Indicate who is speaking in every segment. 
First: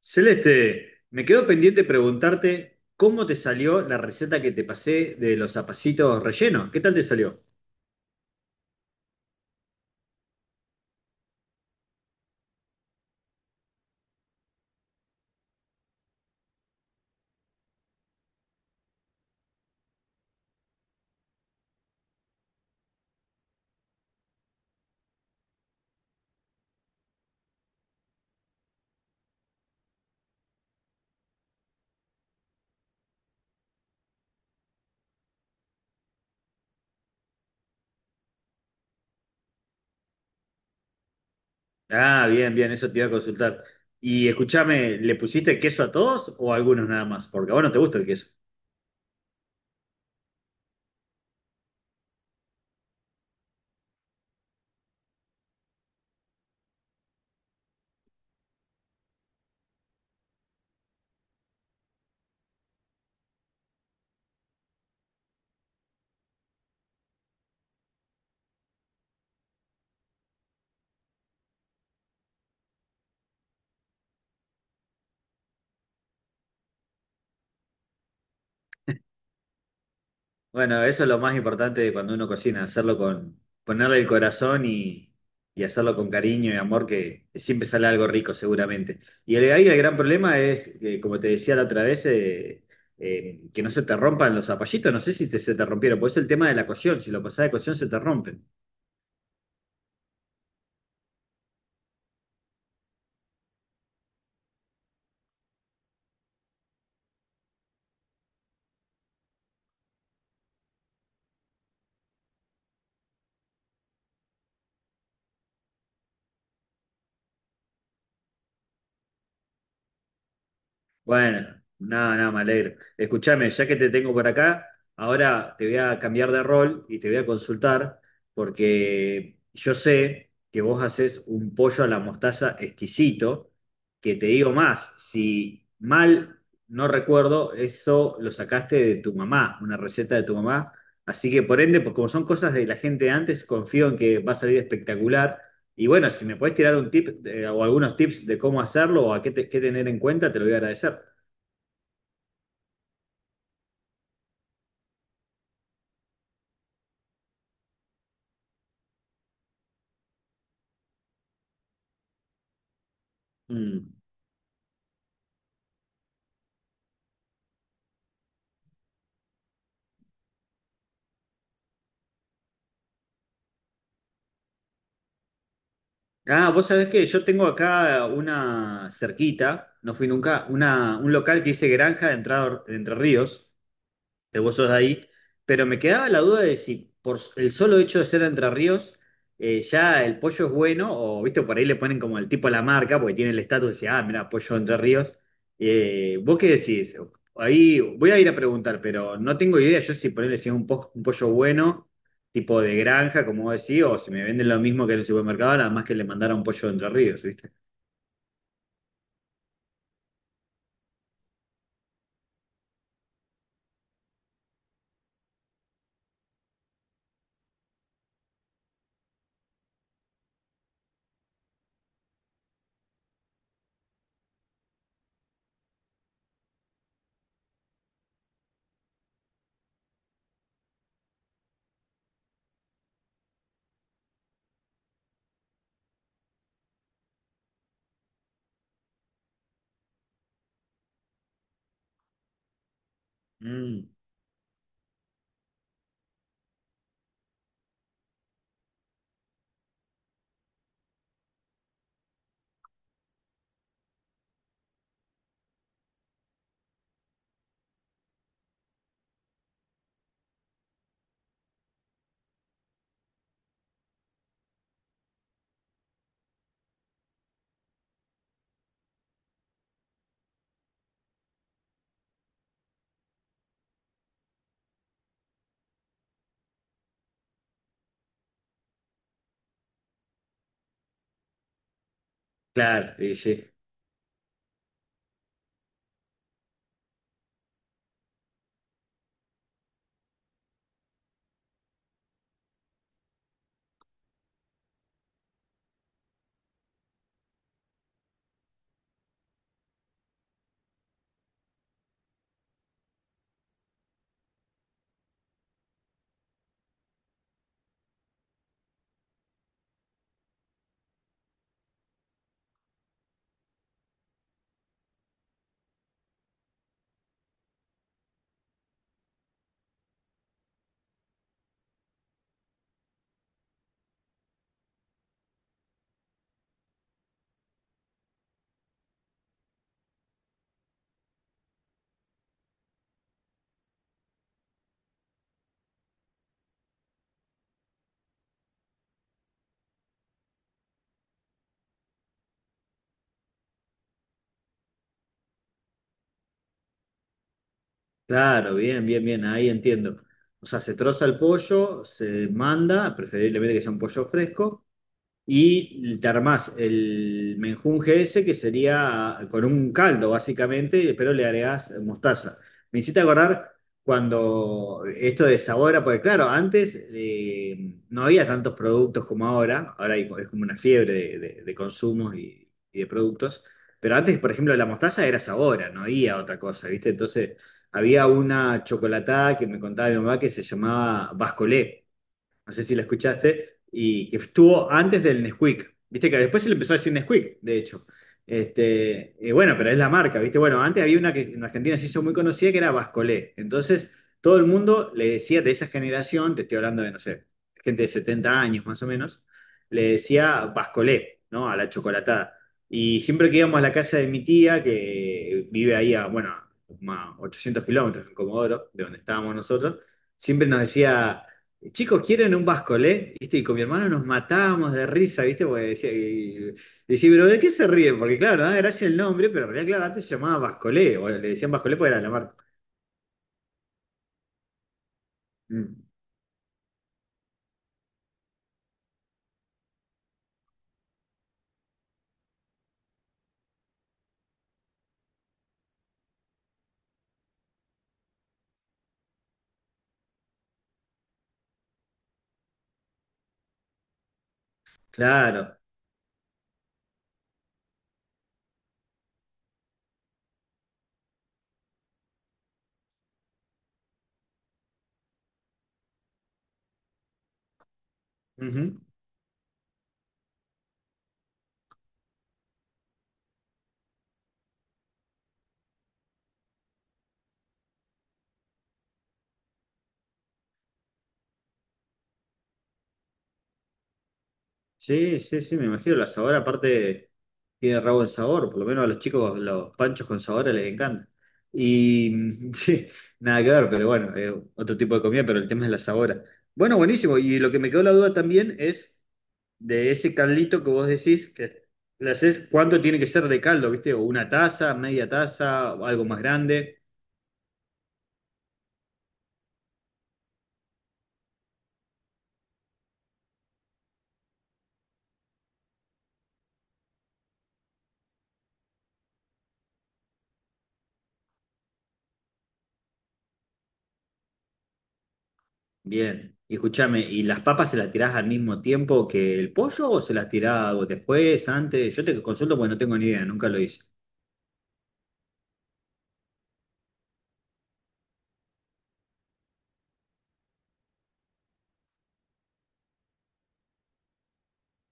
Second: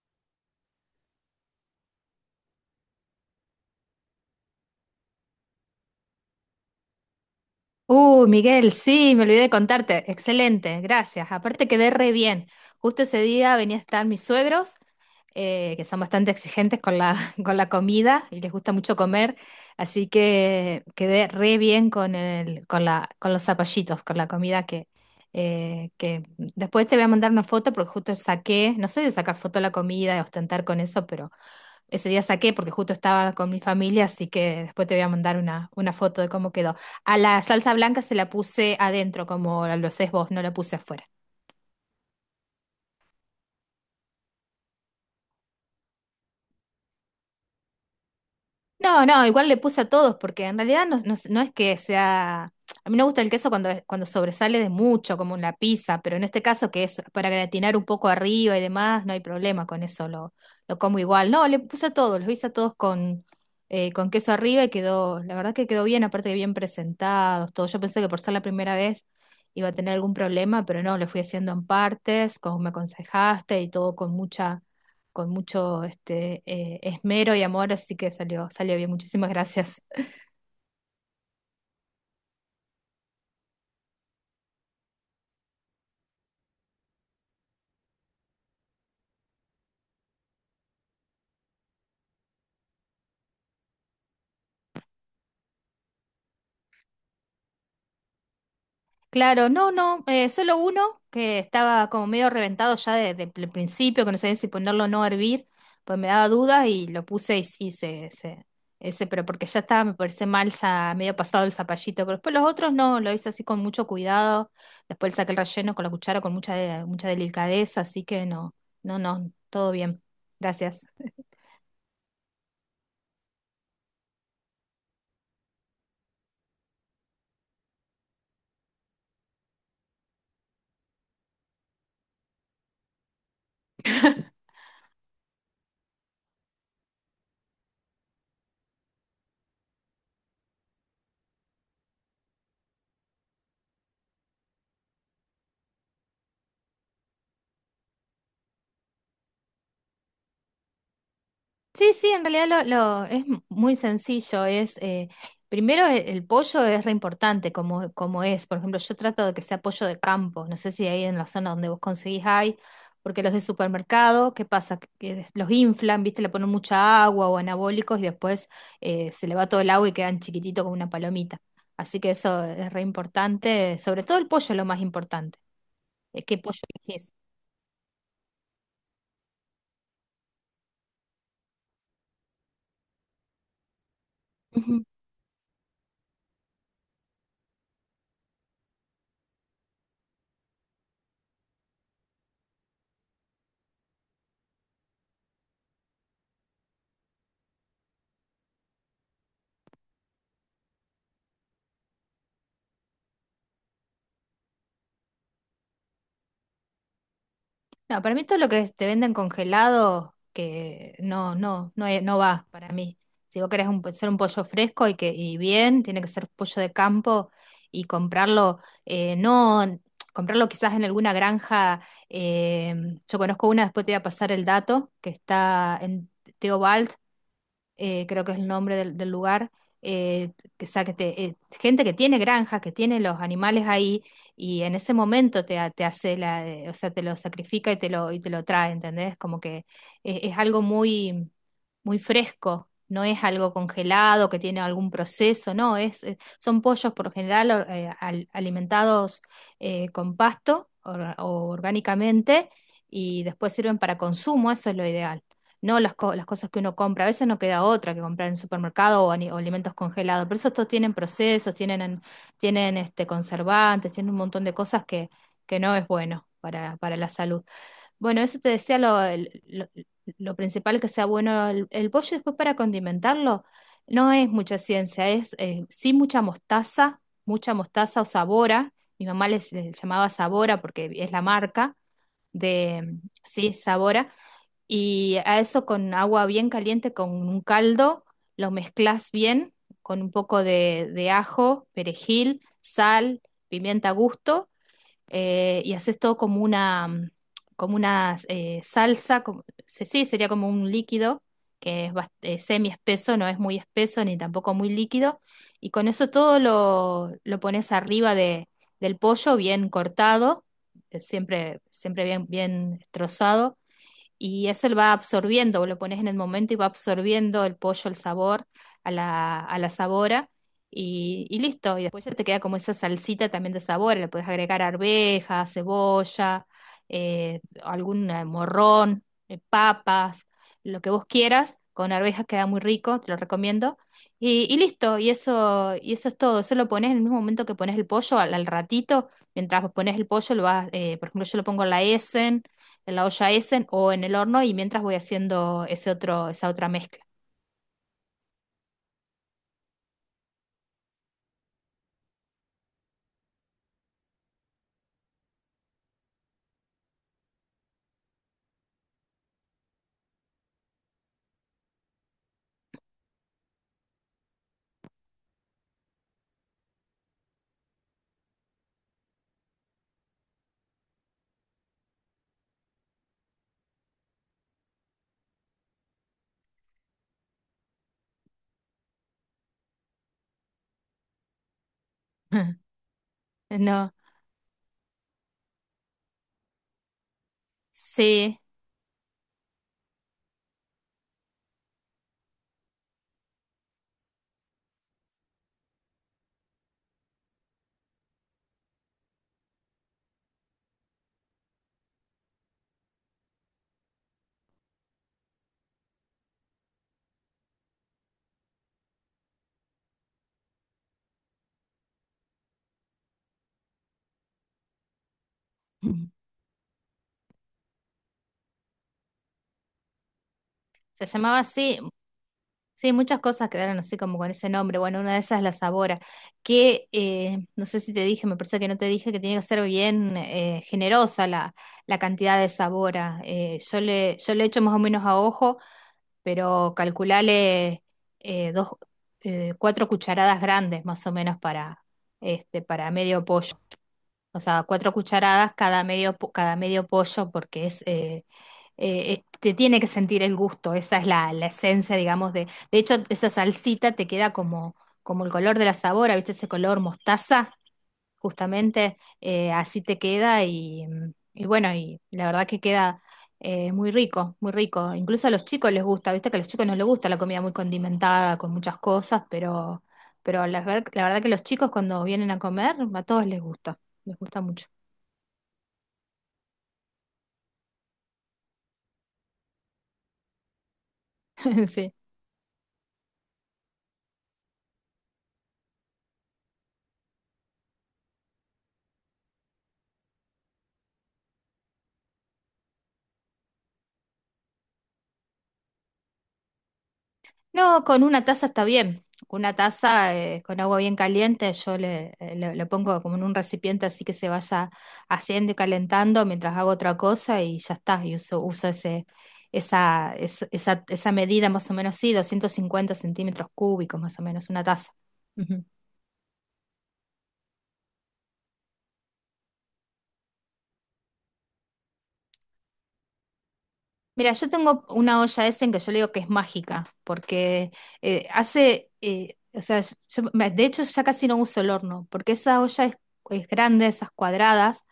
Speaker 1: Celeste, me quedó pendiente preguntarte cómo te salió la receta que te pasé de los zapacitos rellenos. ¿Qué tal te salió?
Speaker 2: Miguel, sí, me olvidé de contarte. Excelente, gracias. Aparte quedé re bien. Justo ese día venía a estar mis suegros, que son bastante exigentes con la, con la comida y les gusta mucho comer, así que quedé re bien con el, con la, con los zapallitos, con la comida que después te voy a mandar una foto porque justo saqué, no soy de sacar foto de la comida, de ostentar con eso, pero ese día saqué porque justo estaba con mi familia, así que después te voy a mandar una foto de cómo quedó. A la salsa blanca se la puse adentro, como lo haces vos, no la puse afuera.
Speaker 1: Ah, bien, bien, eso te iba a consultar. Y escúchame, ¿le pusiste queso a todos o a algunos nada más? Porque a vos no te gusta el queso.
Speaker 2: No, no, igual le puse a todos, porque en realidad no, no es que sea. A mí me gusta el queso cuando, cuando sobresale de mucho, como en la pizza, pero en este caso que es para gratinar un poco arriba y demás, no hay problema con eso, lo como igual. No, le puse a todos, los hice a todos con queso arriba y quedó, la verdad que quedó bien, aparte que bien presentados, todo. Yo pensé que por ser la primera vez iba a tener algún problema, pero no, le fui haciendo en partes, como me aconsejaste y todo con mucha con mucho esmero y amor, así que salió, salió bien. Muchísimas gracias.
Speaker 1: Bueno, eso es lo más importante de cuando uno cocina, hacerlo con, ponerle el corazón y hacerlo con cariño y amor, que siempre sale algo rico seguramente. Y el, ahí el gran problema es, que, como te decía la otra vez, que no se te rompan los zapallitos, no sé si te- se te rompieron, pues es el tema de la cocción, si lo pasás de cocción se te rompen.
Speaker 2: Claro, no, no, solo uno que estaba como medio reventado ya desde el principio, que no sabía si ponerlo o no a hervir, pues me daba dudas y lo puse y sí, ese, pero porque ya estaba, me parece mal, ya medio pasado el zapallito, pero después los otros no, lo hice así con mucho cuidado, después le saqué el relleno con la cuchara con mucha delicadeza, así que no, no, no, todo bien. Gracias.
Speaker 1: Bueno, nada, nada, me alegro. Escúchame, ya que te tengo por acá, ahora te voy a cambiar de rol y te voy a consultar, porque yo sé que vos haces un pollo a la mostaza exquisito, que te digo más, si mal no recuerdo, eso lo sacaste de tu mamá, una receta de tu mamá. Así que por ende, pues como son cosas de la gente de antes, confío en que va a salir espectacular. Y bueno, si me podés tirar un tip o algunos tips de cómo hacerlo o a qué, te- qué tener en cuenta, te lo voy a agradecer.
Speaker 2: Sí, sí, en realidad es muy sencillo. Es primero el pollo es re importante como, como es. Por ejemplo, yo trato de que sea pollo de campo. No sé si ahí en la zona donde vos conseguís hay, porque los de
Speaker 1: Mm.
Speaker 2: supermercado, ¿qué pasa? Los inflan, ¿viste? Le ponen mucha agua o anabólicos y después se le va todo el agua y quedan chiquititos como una palomita. Así que eso es re importante. Sobre todo el pollo es lo más importante. ¿Qué
Speaker 1: Ah,
Speaker 2: pollo
Speaker 1: vos sabés que
Speaker 2: elegís?
Speaker 1: yo tengo acá una cerquita, no fui nunca, una, un local que dice Granja de Entrado- de Entre Ríos, que vos sos de ahí, pero me quedaba la duda de si por s- el solo hecho de ser de Entre Ríos, ya el pollo es bueno, o viste, por ahí le ponen como el tipo a la marca, porque tiene el estatus de decir, ah, mira, pollo de Entre Ríos. ¿Vos qué decís? Ahí voy a ir a preguntar, pero no tengo idea yo si ponerle si es un, po- un pollo bueno, tipo de granja, como vos decís, o si me venden lo mismo que en el supermercado, nada más que le mandara un pollo de Entre Ríos, ¿viste?
Speaker 2: No, para mí todo lo que te venden congelado, que no, no, no, no va para mí. Si vos querés hacer un pollo fresco y que y bien, tiene que ser pollo de campo y comprarlo, no, comprarlo quizás en alguna granja. eh, yo conozco una, después te voy a pasar el dato, que está en Teobal, creo que es el nombre del, del lugar, eh, que, o sea, gente que tiene granjas, que tiene los animales ahí, y en ese momento te, ha- te hace la, o sea, te lo sacrifica y te lo trae, ¿entendés? Como que es algo muy, muy fresco. No es algo
Speaker 1: Mm,
Speaker 2: congelado que tiene algún proceso, no, es, son pollos por lo general alimentados con pasto o orgánicamente y después sirven para consumo, eso es lo ideal no las cosas que uno compra. A veces no queda otra que comprar en supermercado o alimentos congelados, pero esos todos tienen procesos, tienen este, conservantes, tienen un montón de cosas que no es bueno para la salud. Bueno, eso te decía lo principal que sea bueno el pollo. Después para condimentarlo, no es mucha ciencia, es sí mucha mostaza o sabora. Mi mamá les, les llamaba sabora porque es la marca de,
Speaker 1: claro, y sí.
Speaker 2: sí, sabora y a eso con agua bien caliente, con un caldo, lo mezclas bien, con un poco de ajo, perejil, sal, pimienta a gusto, y haces todo como una, como una salsa, sí, sería como un líquido que es semi espeso, no es muy espeso ni tampoco muy líquido, y con eso todo lo pones arriba de, del pollo bien cortado, siempre, siempre bien, bien trozado y eso lo va absorbiendo, lo pones en el momento y va absorbiendo el pollo, el sabor, a la sabora y listo. Y después ya te queda como esa salsita también de sabor, le puedes agregar arveja, cebolla, algún morrón, papas, lo que vos quieras. Con arvejas queda muy rico, te lo recomiendo. Y listo, y eso es todo. Eso lo pones en el mismo momento que pones el pollo, al, al ratito, mientras pones el pollo, lo vas, por ejemplo, yo lo pongo a la Essen en la olla Essen o en el horno y mientras voy haciendo ese otro, esa otra mezcla.
Speaker 1: Claro, bien, bien, bien, ahí entiendo. O sea, se troza el pollo, se manda, preferiblemente que sea un pollo fresco, y te armás el menjunje ese, que sería con un caldo, básicamente, pero le agregás mostaza. Me hiciste acordar cuando esto de sabora porque claro, antes no había tantos productos como ahora, ahora hay- es como una fiebre de, de consumos y de productos, pero antes, por ejemplo, la mostaza era sabora, no había otra cosa, ¿viste? Entonces, había una chocolatada que me contaba mi mamá que se llamaba Bascolé, no sé si la escuchaste,
Speaker 2: No,
Speaker 1: y que estuvo antes del Nesquik. Viste que después se le empezó a decir Nesquik, de hecho.
Speaker 2: sí,
Speaker 1: Este, bueno, pero es la marca, ¿viste? Bueno, antes había una que en Argentina se hizo muy conocida que era Bascolé. Entonces, todo el mundo le decía de esa generación, te estoy hablando de, no sé, gente de 70 años más o menos, le decía Bascolé, ¿no? A la chocolatada. Y siempre que íbamos a la casa de mi tía, que vive ahí a, bueno, a 800 kilómetros en Comodoro, de donde estábamos nosotros, siempre nos decía, Chicos, ¿quieren un bascolé? ¿Viste? Y con mi hermano nos matábamos de risa, ¿viste? Porque decía, decía, pero ¿de qué se ríen? Porque claro, no da gracia el nombre, pero en realidad, claro, antes se llamaba bascolé,
Speaker 2: se
Speaker 1: o le
Speaker 2: llamaba
Speaker 1: decían bascolé
Speaker 2: así.
Speaker 1: porque era la marca.
Speaker 2: Sí, muchas cosas quedaron así como con ese nombre. Bueno, una de esas es la
Speaker 1: Mm,
Speaker 2: Sabora, que no sé si te dije, me parece que no te dije que tiene que ser bien generosa la, la cantidad de Sabora. Yo le, yo le echo más o menos a ojo, pero calculale eh, dos, cuatro cucharadas grandes más o menos para, este, para medio pollo. O sea, cuatro cucharadas
Speaker 1: claro.
Speaker 2: cada medio, cada medio pollo porque es, te tiene que sentir el gusto, esa es la, la esencia, digamos, de... De hecho, esa salsita te queda como, como el color de la sabora, ¿viste ese color mostaza?
Speaker 1: Ujú.
Speaker 2: Justamente así te queda y, y bueno, y la verdad que queda muy rico, muy rico. Incluso a los chicos les gusta, viste que a los chicos no les gusta la comida muy condimentada, con muchas cosas, pero, pero la verdad que los chicos cuando vienen a comer, a todos les gusta mucho.
Speaker 1: Sí, sí, sí, me imagino. La sabor aparte tiene rabo en sabor, por lo menos a los chicos los panchos con sabor les encanta.
Speaker 2: Sí.
Speaker 1: Y mm, sí, nada que ver, pero bueno, otro tipo de comida, pero el tema es la sabora. Bueno, buenísimo. Y lo que me quedó la duda también es de ese caldito que vos decís que le haces, ¿cuánto tiene que ser de caldo, viste? O una taza, media taza, o algo más grande.
Speaker 2: No, con una taza está bien. Una taza con agua bien caliente, yo le, le pongo como en un recipiente así que se vaya haciendo y calentando mientras hago otra cosa y ya está. Y uso, uso ese, esa, es- esa medida más o menos, sí, 250 cm³ más o menos, una taza. Ujú.
Speaker 1: Bien. Y escúchame, ¿y las papas se las tirás al mismo tiempo que el pollo o se las tirás después, antes? Yo te consulto porque no tengo ni idea, nunca lo hice.
Speaker 2: Mira, yo tengo una olla en que yo le digo que es mágica, porque o sea, de hecho ya casi no uso el horno, porque esa olla es grande, esas cuadradas.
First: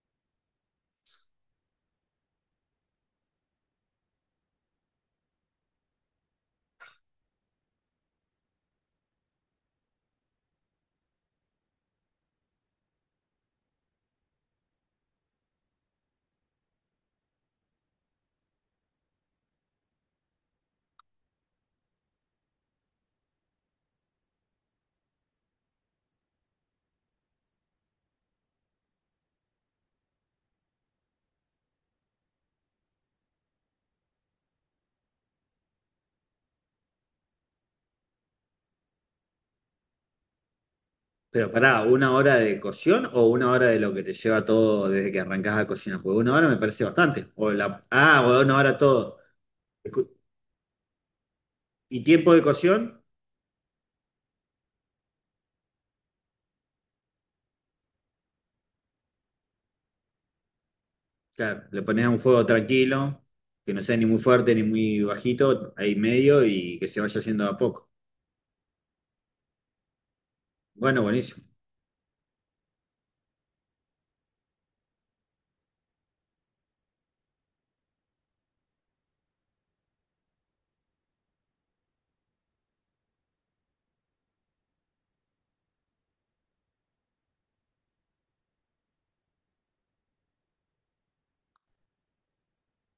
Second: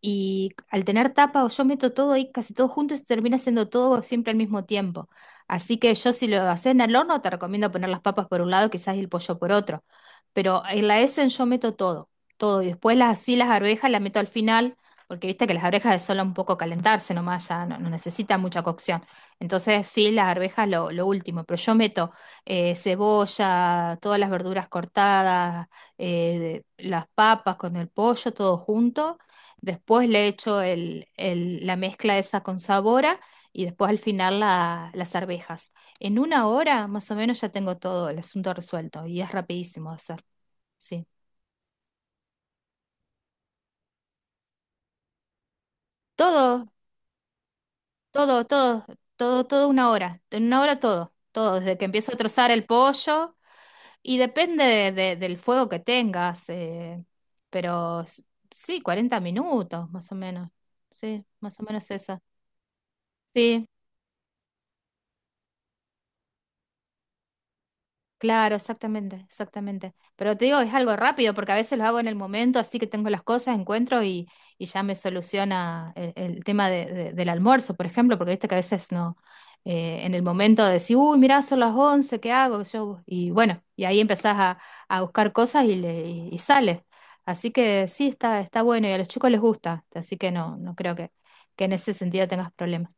Speaker 2: Y al tener tapa o yo meto todo ahí, casi todo junto, y se termina haciendo todo siempre al mismo tiempo. Así que yo si lo haces en el horno, te recomiendo poner las papas por un lado, quizás el pollo por otro. Pero en la Essen yo meto todo, todo. Y después las, así las arvejas las meto al final, porque viste que las arvejas es solo un poco calentarse nomás, ya no, no necesita mucha cocción. Entonces sí, las arvejas lo último. Pero yo meto cebolla, todas las verduras cortadas, las papas con el pollo, todo junto. Después le echo la mezcla esa con sabora y después al final las arvejas. En una hora más o menos ya tengo todo el asunto resuelto y es rapidísimo de hacer. Sí.
Speaker 1: Pero pará, ¿una hora de cocción o una hora de lo que te lleva todo desde que arrancás a cocinar? Porque una hora me
Speaker 2: Todo,
Speaker 1: parece bastante. O la, ah, o
Speaker 2: todo,
Speaker 1: una hora
Speaker 2: todo,
Speaker 1: todo.
Speaker 2: todo, todo una
Speaker 1: Escu-
Speaker 2: hora. En una hora todo, todo, desde que
Speaker 1: ¿Y
Speaker 2: empiezo a
Speaker 1: tiempo de
Speaker 2: trozar el
Speaker 1: cocción?
Speaker 2: pollo y depende del fuego que tengas, pero sí, 40 minutos más o menos. Sí, más o
Speaker 1: Claro, le
Speaker 2: menos
Speaker 1: pones a un
Speaker 2: eso.
Speaker 1: fuego tranquilo,
Speaker 2: Sí.
Speaker 1: que no sea ni muy fuerte ni muy bajito, ahí medio y que se vaya haciendo de a poco.
Speaker 2: Claro, exactamente, exactamente. Pero te digo, es algo
Speaker 1: Bueno,
Speaker 2: rápido
Speaker 1: buenísimo.
Speaker 2: porque a veces lo hago en el momento, así que tengo las cosas, encuentro y ya me soluciona el tema del almuerzo, por ejemplo, porque viste que a veces no, en el momento de decir, uy, mirá, son las 11, ¿qué hago? Yo, y bueno, y ahí empezás a buscar cosas y, le, y sale. Así que sí, está, está bueno y a los chicos les gusta, así que no, no creo que en ese sentido tengas problemas.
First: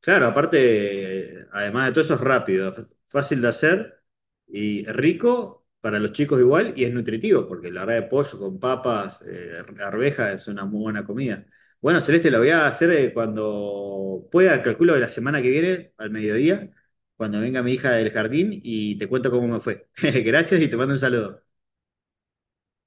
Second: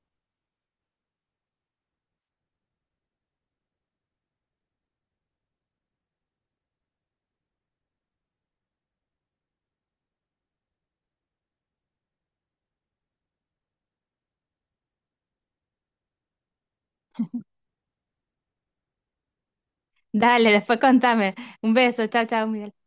Speaker 1: Claro, aparte, además de todo eso es rápido, f- fácil de hacer y rico para los chicos igual y es nutritivo, porque la verdad de pollo con papas, arvejas es una muy buena comida. Bueno, Celeste, lo voy a hacer cuando pueda, calculo de la semana que viene, al mediodía, cuando venga mi hija del jardín y te cuento cómo me fue.
Speaker 2: Dale,
Speaker 1: Gracias y te
Speaker 2: después
Speaker 1: mando un
Speaker 2: contame.
Speaker 1: saludo.
Speaker 2: Un beso, chao, chao, Miguel.